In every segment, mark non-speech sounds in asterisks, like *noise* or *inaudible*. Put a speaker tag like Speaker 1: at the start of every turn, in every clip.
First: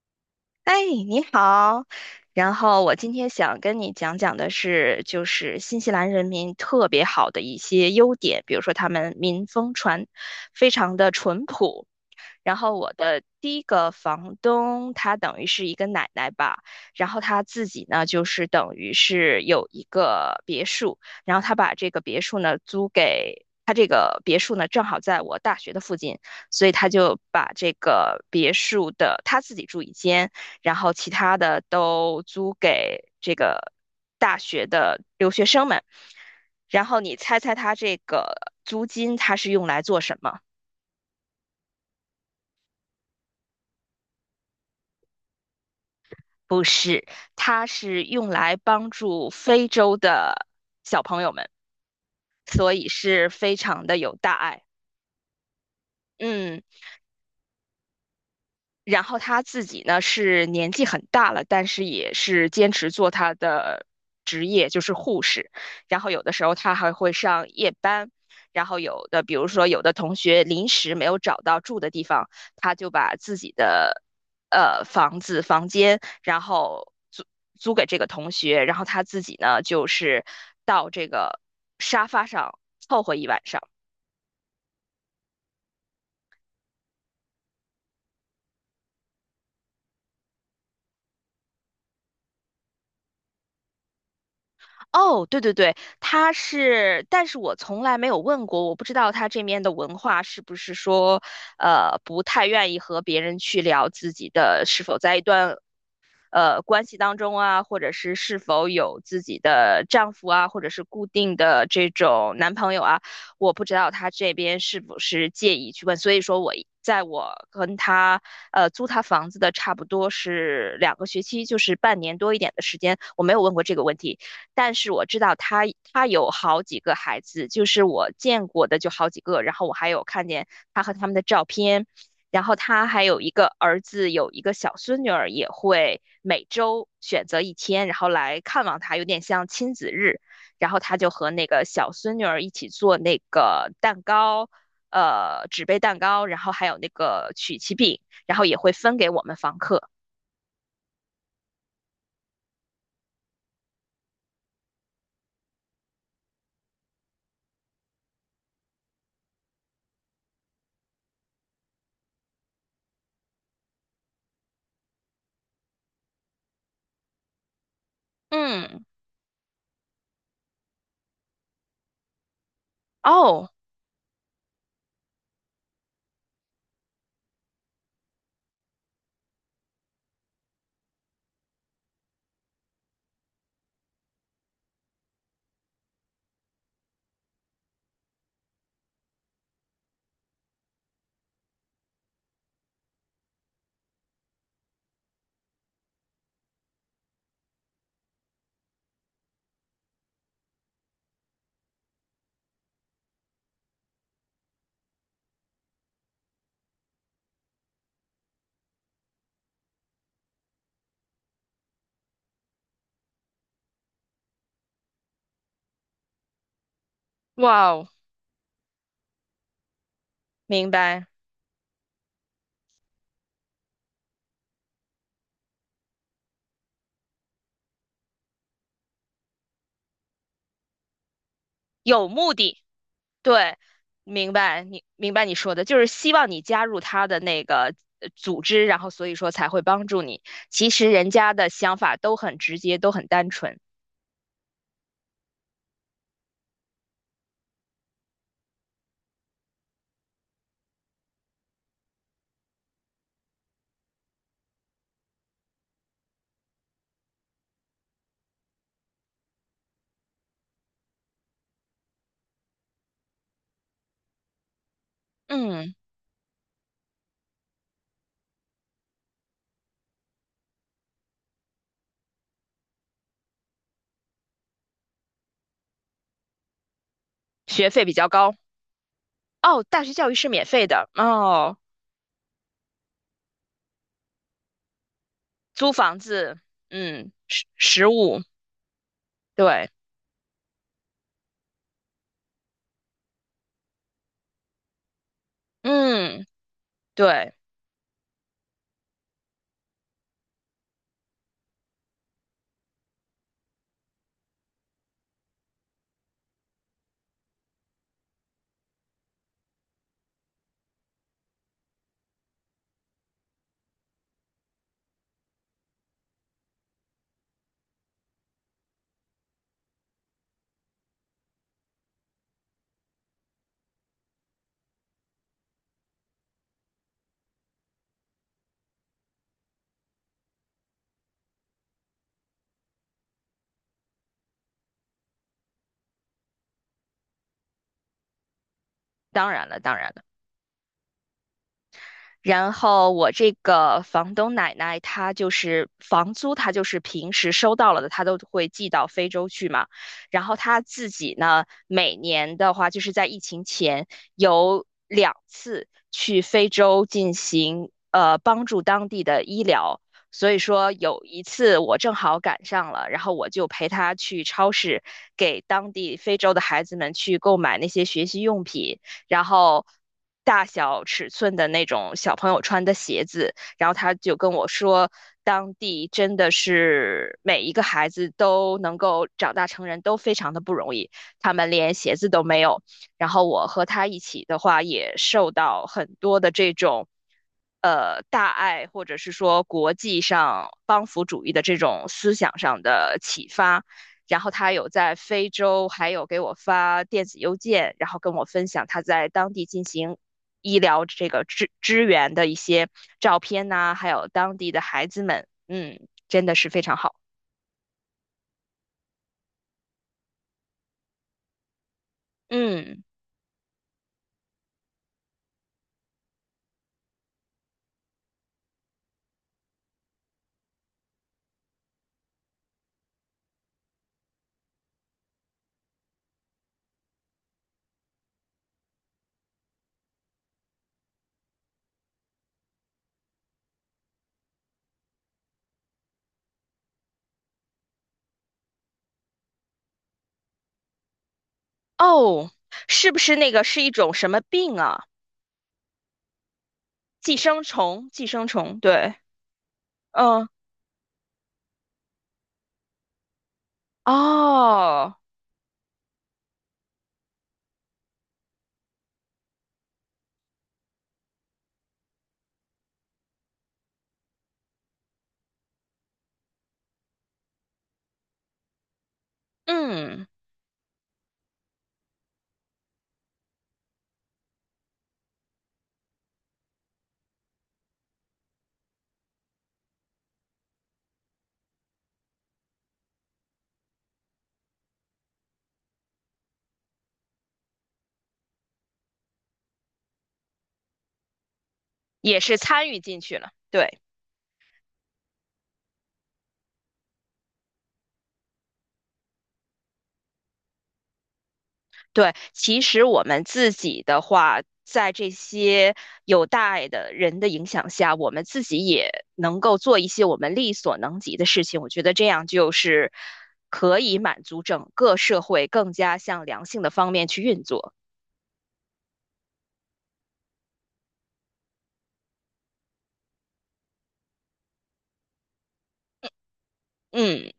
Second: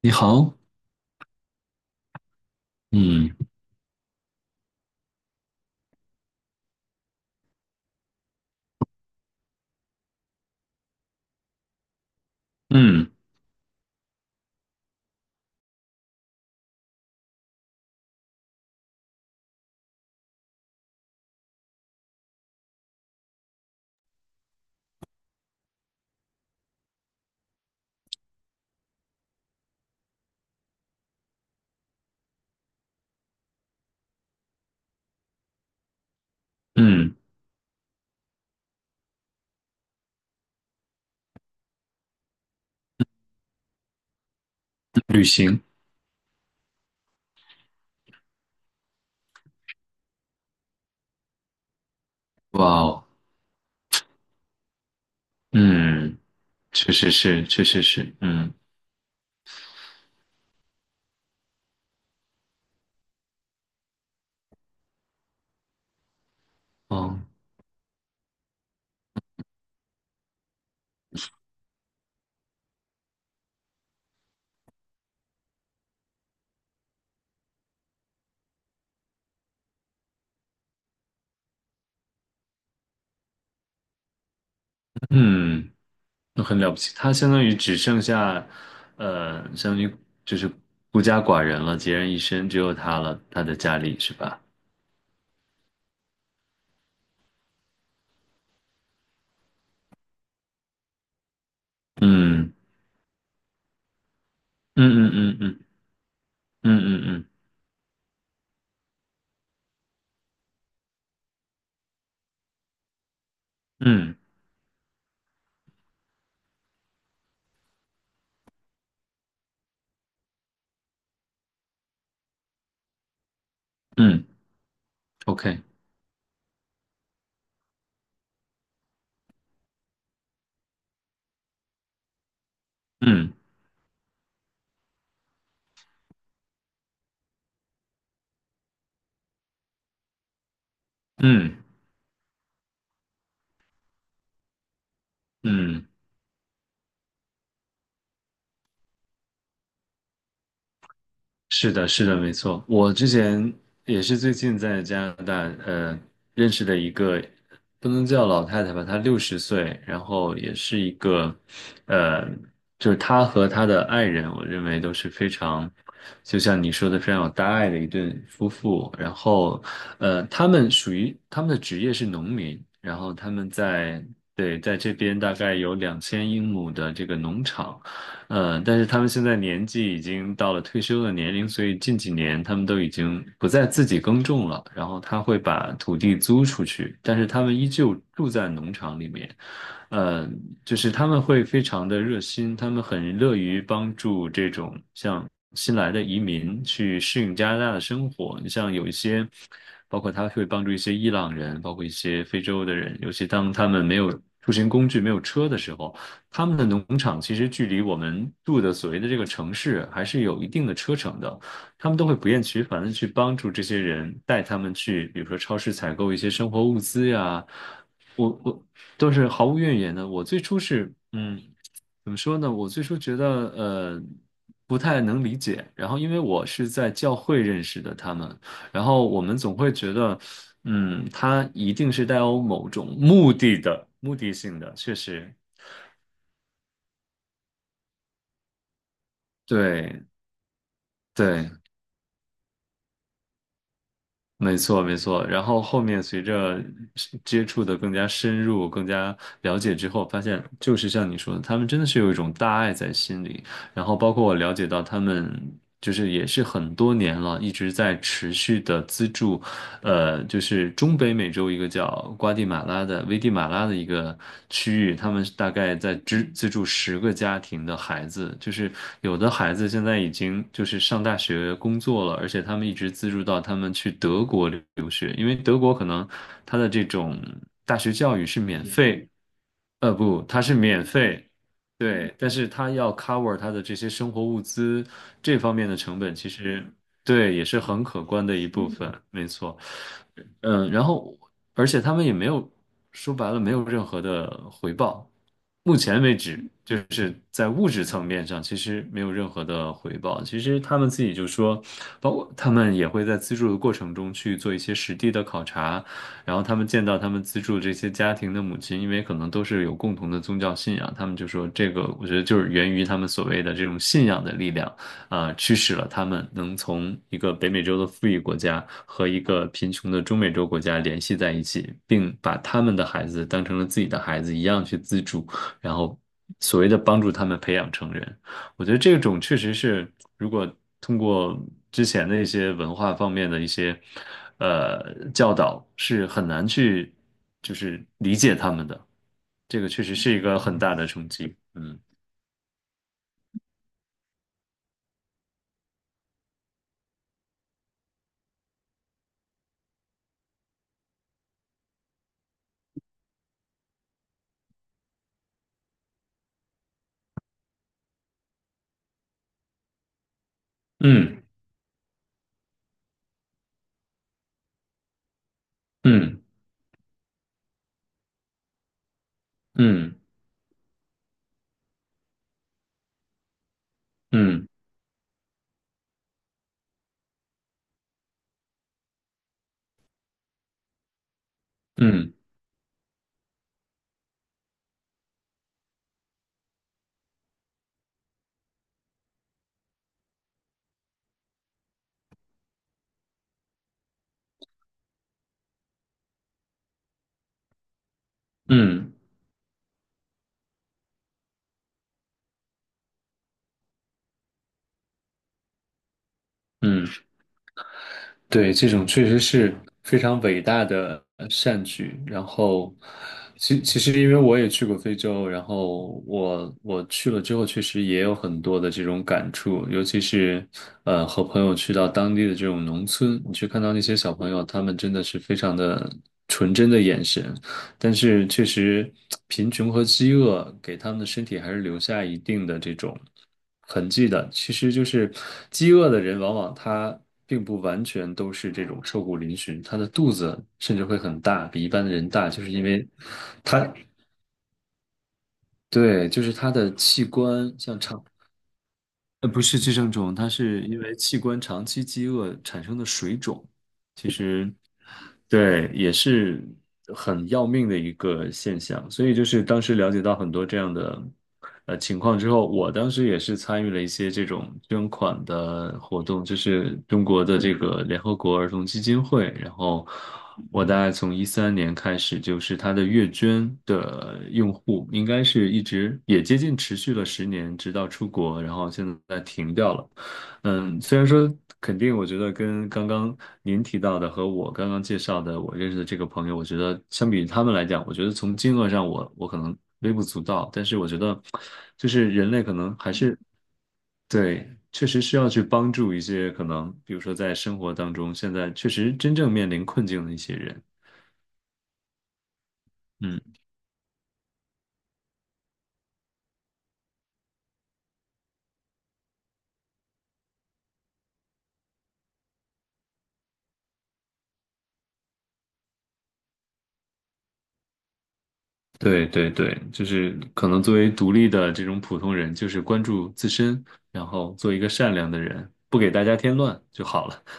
Speaker 1: 你好。
Speaker 2: 哎，你好。然后我今天
Speaker 1: 嗯
Speaker 2: 想跟你讲讲的是，就是新西兰人民特别好的一些优点，比如说他们民风传非常的淳朴。然后我
Speaker 1: 嗯
Speaker 2: 的第一个房东，她等于是一个奶奶吧。然后她自己呢，就是等于是有一个别墅，然后她把这个别墅呢租给他，这个别墅呢正好在我大学的附近，所以他就把这个别墅的他自己住一间，然后其他的都租给这个大学的留学生们。然后
Speaker 1: 嗯。
Speaker 2: 你猜猜他这个租金他是用来做什么？
Speaker 1: 旅行。
Speaker 2: 不是，它是用来帮助非洲的小朋友们，所
Speaker 1: 哇
Speaker 2: 以
Speaker 1: 哦。
Speaker 2: 是非常的有大爱。
Speaker 1: 嗯。
Speaker 2: 嗯。
Speaker 1: 确实是，确实是。嗯。
Speaker 2: 然后他自己呢是年纪很大了，但是也是坚持做他的职业，就是护士。然后有的时候他还会
Speaker 1: 哦。
Speaker 2: 上夜班，然后有的比如说有的同学临时没有找到住的地方，他就把自己的房间，然后租给这个同学，然后他自己呢就是到这个沙发上凑合一晚上。
Speaker 1: 嗯。那很了不起。他相当于只剩下，相当于就是孤家寡人了，孑然一身，只有他了，他的家里是吧？
Speaker 2: 哦，对对对，他是，但是我从来没有问过，我不知道他这面的文化是不是说，不太
Speaker 1: 嗯
Speaker 2: 愿意和别人去聊自己的，是否
Speaker 1: 嗯嗯
Speaker 2: 在一
Speaker 1: 嗯
Speaker 2: 段
Speaker 1: 嗯
Speaker 2: 关系
Speaker 1: 嗯
Speaker 2: 当
Speaker 1: 嗯
Speaker 2: 中啊，或者是是否有自己的丈夫啊，或者是固定的这种男朋友啊，我不知
Speaker 1: 嗯
Speaker 2: 道他
Speaker 1: 嗯
Speaker 2: 这边是不是介意去问，所以说我在我跟他租他房子的差不多是2个学期，就是半年多一点的时间，我没有问过这个问题，
Speaker 1: 嗯
Speaker 2: 但是我知道
Speaker 1: ，OK。
Speaker 2: 他有好几个孩子，就是我见过的就好几个，然后我还有看见他和他们的照片。然后他还有一
Speaker 1: 嗯
Speaker 2: 个儿子，有一个小孙女儿，也会每周选择一天，然后来看望他，有点像亲子日。然后他就和那
Speaker 1: 嗯嗯。
Speaker 2: 个小孙女儿一起做那个蛋糕，纸杯
Speaker 1: 嗯。
Speaker 2: 蛋糕，然后还有那个曲奇饼，然后也会分给我们房客。
Speaker 1: 是的，是的，没错。我之前也是最近在加拿大，呃，认识的一个不能叫老太太吧，她60岁，然后也是一个，呃，就是她和她的爱人，我认为都是非常，就像你说的，非常有大爱的一对夫
Speaker 2: 嗯，
Speaker 1: 妇。然后，他们属于他们的职业是农民，然后他
Speaker 2: 哦，
Speaker 1: 们在，对，在这边大概有2000英亩的这个农场。嗯，但是他们现在年纪已经到了退休的年龄，所以近几年他们都已经不再自己耕种了，然后他会把土地租出去，但是他们依旧住在农场里面。呃，就是他们会非常的热心，他们很乐于帮助这种像新来的移民去适应加拿大的生活。你像有一些，包括他会帮助一些伊朗人，包括一些非洲的人，尤其当他们没有出行工具、没有车的时候。他们的农场其实距离我们住的所谓的这个城市还是有一定的车程的，他们都会不厌其烦的去帮助这些人，带他们去，比如说超市采购一些生活物资呀，
Speaker 2: 哇哦，
Speaker 1: 我都是毫无怨言的。我最初
Speaker 2: 明
Speaker 1: 是，
Speaker 2: 白，
Speaker 1: 怎么说呢？我最初觉得呃不太能理解，然后因为我是在教会认识的他们，然后我们总会觉得，他一定是
Speaker 2: 有
Speaker 1: 带
Speaker 2: 目
Speaker 1: 有
Speaker 2: 的。
Speaker 1: 某种目
Speaker 2: 对，
Speaker 1: 的的、目的性的，确
Speaker 2: 明白
Speaker 1: 实，
Speaker 2: 你说的，就是希望你加入他的那个组织，然后所以说才会帮助
Speaker 1: 对
Speaker 2: 你。其实人家的
Speaker 1: 对，
Speaker 2: 想法都很直接，都很单纯。
Speaker 1: 没错，没错。然后后面随着是接触的更加深入、更加了解之后，发现就是像你说的，他们真的是有一种大爱在心里。然后包括我了解到，他们就是也是很多年了，一直在持续的资助就是中北美洲一个叫瓜地马拉的危地马拉的一个区域，他们大
Speaker 2: 嗯，
Speaker 1: 概在资助10个家庭的孩子，就是有的孩子现在已经就是上大学工作了，而且他们一直资助到他们去德国留学，因为德国可能他的这种
Speaker 2: 学
Speaker 1: 大
Speaker 2: 费比
Speaker 1: 学
Speaker 2: 较
Speaker 1: 教育
Speaker 2: 高
Speaker 1: 是免费。
Speaker 2: 哦，大学教育
Speaker 1: 不，
Speaker 2: 是
Speaker 1: 它
Speaker 2: 免
Speaker 1: 是
Speaker 2: 费
Speaker 1: 免
Speaker 2: 的
Speaker 1: 费，
Speaker 2: 哦，
Speaker 1: 对，但是它要 cover 它的这些生活物资这方面
Speaker 2: 租
Speaker 1: 的
Speaker 2: 房
Speaker 1: 成本，其
Speaker 2: 子，
Speaker 1: 实，
Speaker 2: 嗯，
Speaker 1: 对，也
Speaker 2: 食
Speaker 1: 是很
Speaker 2: 食
Speaker 1: 可
Speaker 2: 物，
Speaker 1: 观的一部分，没错。
Speaker 2: 对，
Speaker 1: 嗯，然后而且他们也没有说白了没有任何的回报，目前为
Speaker 2: 嗯，
Speaker 1: 止就是
Speaker 2: 对，
Speaker 1: 在物质层面上其实没有任何的回报。其实他们自己就说，包括他们也会在资助的过程中去做一些实地的考察，然后他们见到他们资助这些家庭的母亲，因为可能都是有共同的宗教信仰，他们就说这个，我觉得就是源于他们所谓的这种信仰的力量，啊、驱使了他们能从一个北美洲的富裕国家和一个贫穷的中美洲国家联系在一起，并把他们的孩子当成了自己的孩子一样去资助，然后所谓的帮助他们培养成人。我觉得这种确实是，如果通过之前的一些文化方面的一些教导，是很难去就是理解他们的。
Speaker 2: 当然了，
Speaker 1: 这个
Speaker 2: 当
Speaker 1: 确
Speaker 2: 然
Speaker 1: 实
Speaker 2: 了。
Speaker 1: 是一个很大的冲击。嗯
Speaker 2: 然后我这个房东奶奶，她就是房租，她就是平时收到了的，她都会寄到非洲去嘛。然后她自己呢，每年的话，就是在疫情前有2次去非洲进行帮助当地的医疗。所以说有一
Speaker 1: 嗯
Speaker 2: 次我正好赶上了，然后我就陪她去超市给当地非
Speaker 1: 嗯
Speaker 2: 洲的孩子们去购买那些学习用品。然后
Speaker 1: 嗯
Speaker 2: 大小尺寸的那种小朋友穿的鞋子，然后他就跟
Speaker 1: 嗯
Speaker 2: 我说，当地真的是每一个孩子都能够长大成人都非常的不容易，他们连鞋子
Speaker 1: 嗯
Speaker 2: 都没有。然后我和他一起的话，也受到很多的这种。大爱或者是说国际上帮扶主义的这种思想上的启发，然后他有在非洲，还有给我发电子邮件，然后跟我分
Speaker 1: 嗯
Speaker 2: 享他
Speaker 1: 嗯
Speaker 2: 在当地进行医疗这个支援的一些照片呐、还有当地的孩子们，嗯，真的是非常
Speaker 1: 嗯。
Speaker 2: 好。
Speaker 1: 对，这种确实是非常伟大的善举。然后，
Speaker 2: 嗯，
Speaker 1: 其实因为我也去过非洲，然后我去了之后，确实也有很多的这种感触，尤其是和朋友去到当地的这种农村，你去看到那些小朋友，他们真的是非常的纯真的眼神，但是确实，贫穷和饥饿给他们的身体还是留下一定的这种痕迹的。其实就是，饥饿的人往往他并不完全都是这种瘦骨嶙峋，他的肚子甚至会很大，比一般的人大，
Speaker 2: 哦，
Speaker 1: 就是因为
Speaker 2: 是不是那个
Speaker 1: 他，
Speaker 2: 是一种什么病啊？
Speaker 1: 对，就是他的器
Speaker 2: 寄生
Speaker 1: 官像
Speaker 2: 虫，
Speaker 1: 肠，
Speaker 2: 寄生虫，对，
Speaker 1: 不是寄生虫，它
Speaker 2: 嗯，
Speaker 1: 是因为器官长期饥饿产生的水肿。其实，
Speaker 2: 哦，
Speaker 1: 对，也是很要命的一个现象。所以就是当时了解到很多这样的情况之后，我当时也是参与了一些这种捐款的活动，就是中国的这个联合国儿童基金会。然后
Speaker 2: 嗯，
Speaker 1: 我大概从13年开始，就是它的月捐的用户应该是一直也接近持续了10年，直到出国，然后现在停掉了。嗯，虽然说肯定，我觉得跟刚刚您提到的和我刚刚介绍的我认识的这个朋友，我觉得相比于他们来讲，我觉得从金额上我可能微不足道，但是我觉得就是
Speaker 2: 也
Speaker 1: 人
Speaker 2: 是
Speaker 1: 类可
Speaker 2: 参
Speaker 1: 能
Speaker 2: 与
Speaker 1: 还
Speaker 2: 进去
Speaker 1: 是，
Speaker 2: 了，对。
Speaker 1: 对，确实需要去帮助一些可能，比如说在生活当中现在确实真正面临困境的一些人。
Speaker 2: 对，其实我
Speaker 1: 嗯，
Speaker 2: 们自己的话，在这些有大爱的人的影响下，我们自己也能够做一些我们力所能及的事情。我觉得这样就是可以满足整个社会更加向良性的方面去运作。
Speaker 1: 对对对，就是可能作为独立的这种普通人，就是关注自身，然后做一个善良的人，不给大家添乱就好了。
Speaker 2: 嗯，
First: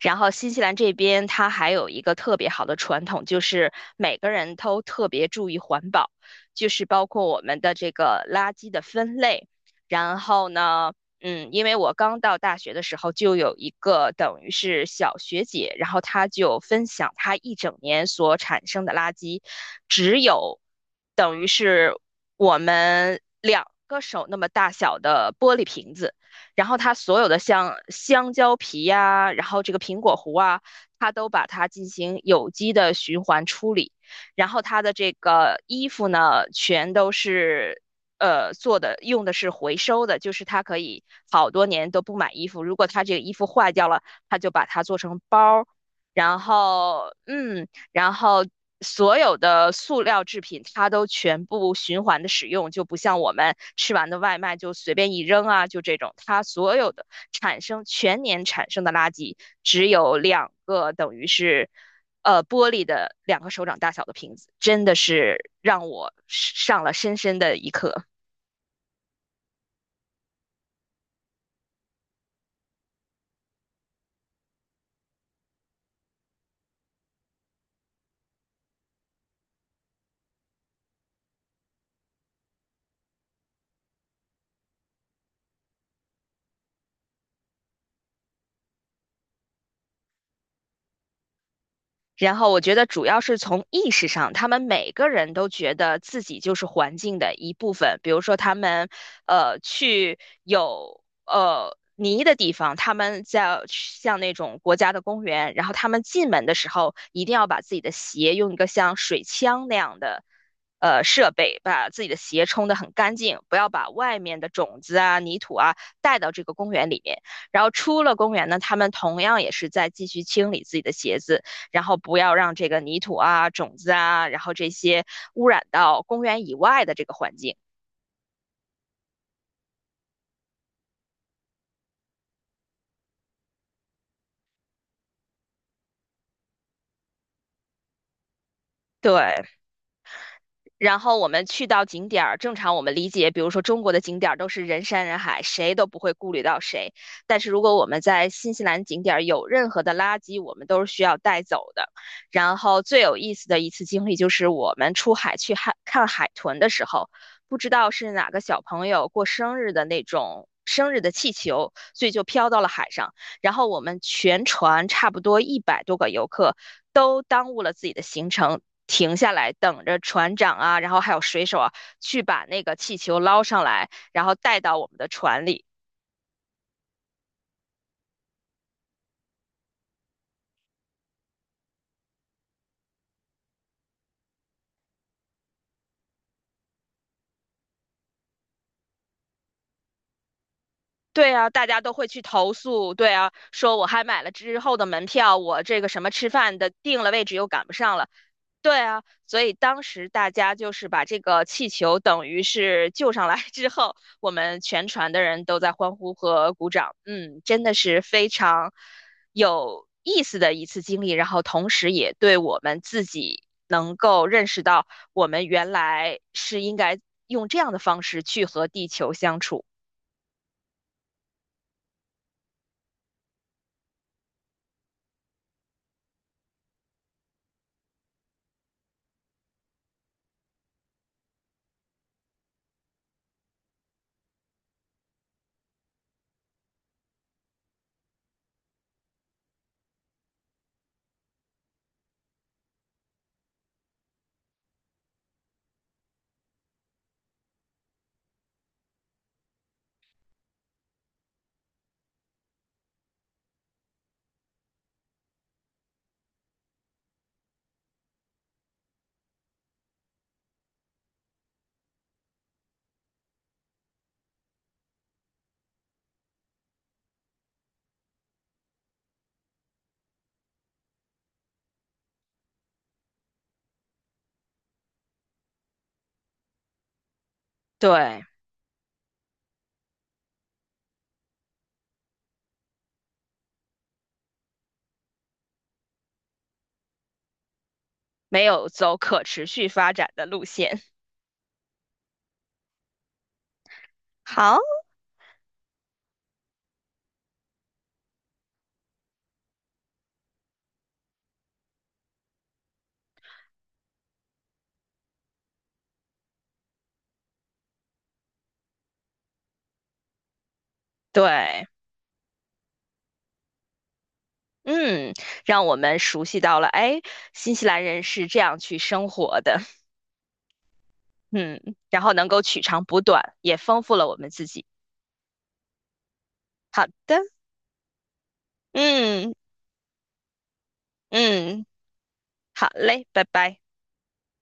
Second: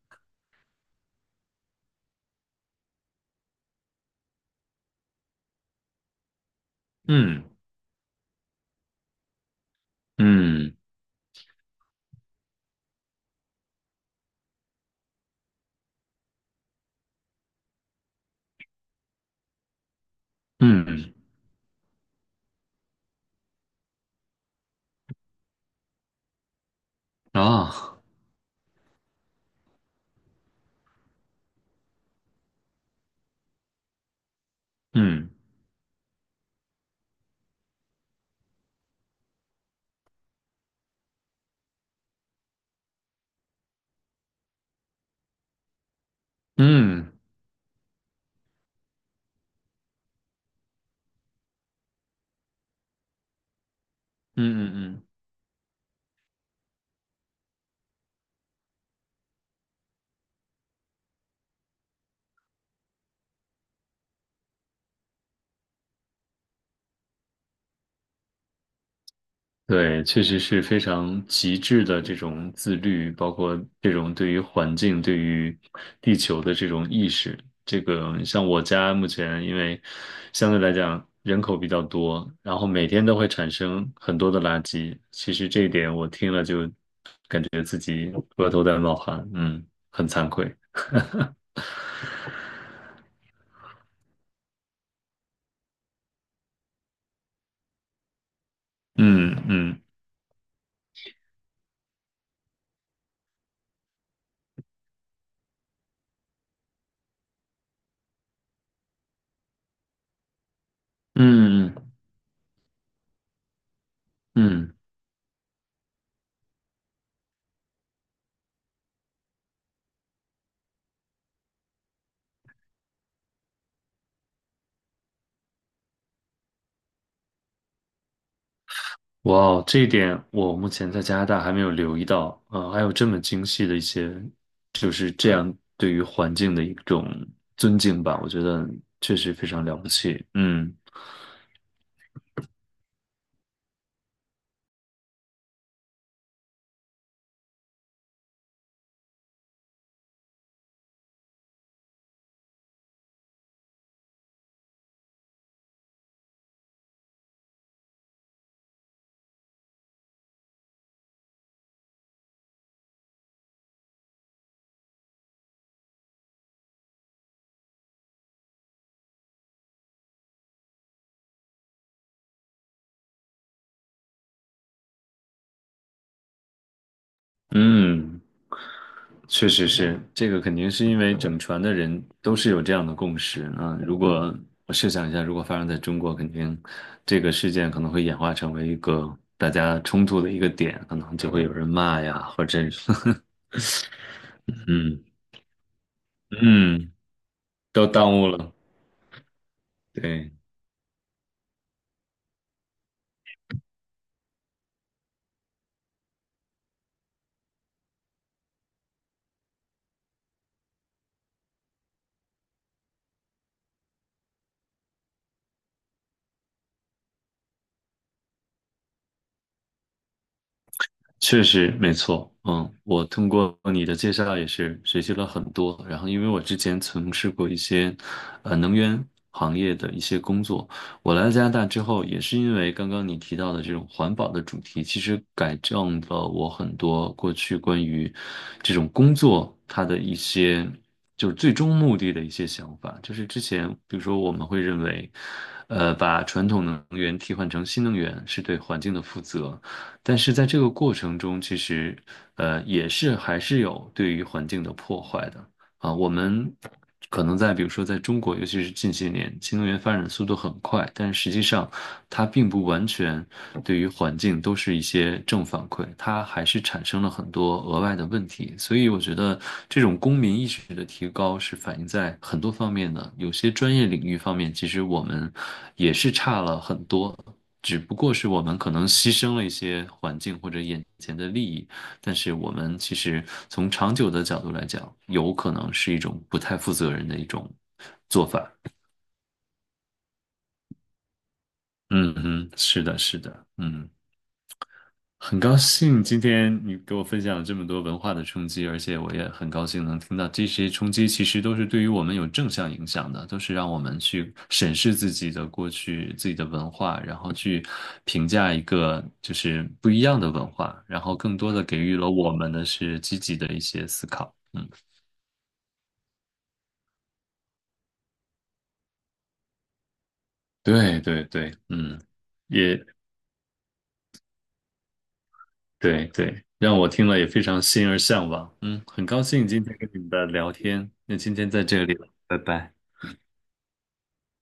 Speaker 2: 然后新西兰这边它还有一个特别好的传统，就是每个人都特别注意环保，就是包括我
Speaker 1: 嗯。
Speaker 2: 们的这个垃圾的分类。然后
Speaker 1: 嗯
Speaker 2: 呢，嗯，因为我刚到大学的时候就有一个等于是小学姐，然后她就分享她一整年所产生的垃圾，只有
Speaker 1: 嗯。
Speaker 2: 等于是我们两个手那么大小的玻璃瓶子。然后它所有的像
Speaker 1: 啊，
Speaker 2: 香蕉皮呀、然后这个苹果核啊，它都把它进行有机的循环处理。然后它的这
Speaker 1: 嗯
Speaker 2: 个衣服呢，全都是做的用的是回收的，就是它可以好多年都不买衣服，如果它这个衣服坏掉了，它就把它做成包儿。然后，
Speaker 1: 嗯
Speaker 2: 嗯，然后所有的塑料制品它都全部循环的使用，就不像我们吃完的
Speaker 1: 嗯
Speaker 2: 外卖就随
Speaker 1: 嗯嗯。
Speaker 2: 便一扔啊，就这种，它所有的全年产生的垃圾只有两个等于是。玻璃的两个手掌大小的瓶子，真的是让我上了深深的一课。
Speaker 1: 对，确实是非常极致的这种自律，包括这种对于环境、对于地球的这种意识。这个像我家目前，因为相对来讲人口比较多，然后每天都会产生很多的垃圾。其实这一点我听了就额头在冒汗，很惭愧。
Speaker 2: 然后我觉得主要是从意识上，他们每个人都觉得自己就是环境的一部分。比如说，他们
Speaker 1: 嗯嗯
Speaker 2: 去有泥的地方，他们在像那种国家的公园，然后他们进门的时候一定要把自己的鞋用一个像水枪那样的设备
Speaker 1: 嗯
Speaker 2: 把
Speaker 1: 嗯
Speaker 2: 自己的鞋冲得很干净，不要把外面的
Speaker 1: 嗯。
Speaker 2: 种子啊、泥土啊带到这个公园里面。然后出了公园呢，他们同样也是在继续清理自己的鞋子。然后不要让这个泥土啊、种子啊，然后这些污染到公园以外的这个环境。
Speaker 1: 哇哦，这一点我目前在加拿大还没有留意到，还有这么精细的一些，就是这样对于环境的一种尊敬吧，我觉得确实
Speaker 2: 对，
Speaker 1: 非常了不起。嗯
Speaker 2: 然后我们去到景点儿，正常我们理解，比如说中国的景点儿都是人山人海，谁都不会顾虑到谁。但是如果我们在新西兰景点儿有任何的垃圾，我们都是需要带走的。然后最有意思的一次经历就是我们出海去海看海豚的时候，不知道是哪个小朋友过生日的那种生日的气球，所以就飘到了海上。然后我们全船差不多100多个游客都耽误了自己的行程，停下来等着船长啊，然后还有水手啊，去把那个气球捞上来，然后带到我们的船里。
Speaker 1: 嗯，确实是，这个肯定是因为整船的人都是有这样的共识啊。如果我设想一下，如果发生在中国，肯定这个事件可能会演化成为一个大家冲突的一个点，可能就
Speaker 2: 对
Speaker 1: 会
Speaker 2: 啊，
Speaker 1: 有
Speaker 2: 大
Speaker 1: 人
Speaker 2: 家都
Speaker 1: 骂
Speaker 2: 会
Speaker 1: 呀，
Speaker 2: 去
Speaker 1: 或
Speaker 2: 投
Speaker 1: 者是
Speaker 2: 诉。对啊，
Speaker 1: *laughs*
Speaker 2: 说我还买了之后的
Speaker 1: 嗯
Speaker 2: 门票，我这个什么吃饭的
Speaker 1: 嗯，
Speaker 2: 定了位置又赶不
Speaker 1: 都
Speaker 2: 上了。
Speaker 1: 耽误了。
Speaker 2: 对啊，所以当时
Speaker 1: 对。
Speaker 2: 大家就是把这个气球等于是救上来 *laughs* 之后，我们全船的人都在欢呼和鼓掌。嗯，真的是非常有意思的一次经历，然后同时也对我们自己能够认识到，我们原来是应该用这样的方式去和地球相处，
Speaker 1: 确实没错，嗯，我通过你的介绍也是学习了很多。然后，因为我之前从事过一些能源行业的一些工作，我来加拿大之后，也是因为刚刚你提到的这种环保的主题，其实改正了我很多过去关于这种工作它的一些就是最终目的的一些想法。就是之前，比如说我们会认为，把传统能源替换成新能源是对环境的负责。但是在这个过程中，其实也是还是有对于环境的破坏的。啊，我们可能在比如说在中国，尤其是近些年，新能源发展的速度很快，但实际上它并不完全对于环境都是一些正反馈，它还是产生了很多额外的问题。所以我觉得这种公民意识的提高是反映在很多方面的，有些专业领域方面，其实我们也是差了很多。只不过
Speaker 2: 对，
Speaker 1: 是我们可能牺牲了一些环境或者眼前的利益，但是我们其实从长久的角度来讲，有可能是一种不太负责任的一种做
Speaker 2: 没
Speaker 1: 法。
Speaker 2: 有走可持续发展的路线。
Speaker 1: 嗯嗯，是的，是的，
Speaker 2: *laughs* 好，
Speaker 1: 很高兴今天你给我分享了这么多文化的冲击，而且我也很高兴能听到这些冲击其实都是对于我们有正向影响的，都是让我们去审视自己的过去、自己的文化，然后去评价一个就是不一样的文化，然后更多的
Speaker 2: 对。
Speaker 1: 给予了我们的是积极的一些思考。嗯。
Speaker 2: 嗯，让我们熟悉到了，哎，新西兰人是这样去生活的，*laughs*
Speaker 1: 对对对，
Speaker 2: 嗯，
Speaker 1: 嗯，
Speaker 2: 然后能够取长
Speaker 1: 也，
Speaker 2: 补短，也丰富了我们自己。
Speaker 1: 对对，让
Speaker 2: 好
Speaker 1: 我听了
Speaker 2: 的，
Speaker 1: 也非常心而向往。嗯，很高
Speaker 2: 嗯
Speaker 1: 兴今天跟你们的聊天，那今天在
Speaker 2: 嗯，
Speaker 1: 这里了，拜
Speaker 2: 好
Speaker 1: 拜。
Speaker 2: 嘞，拜拜。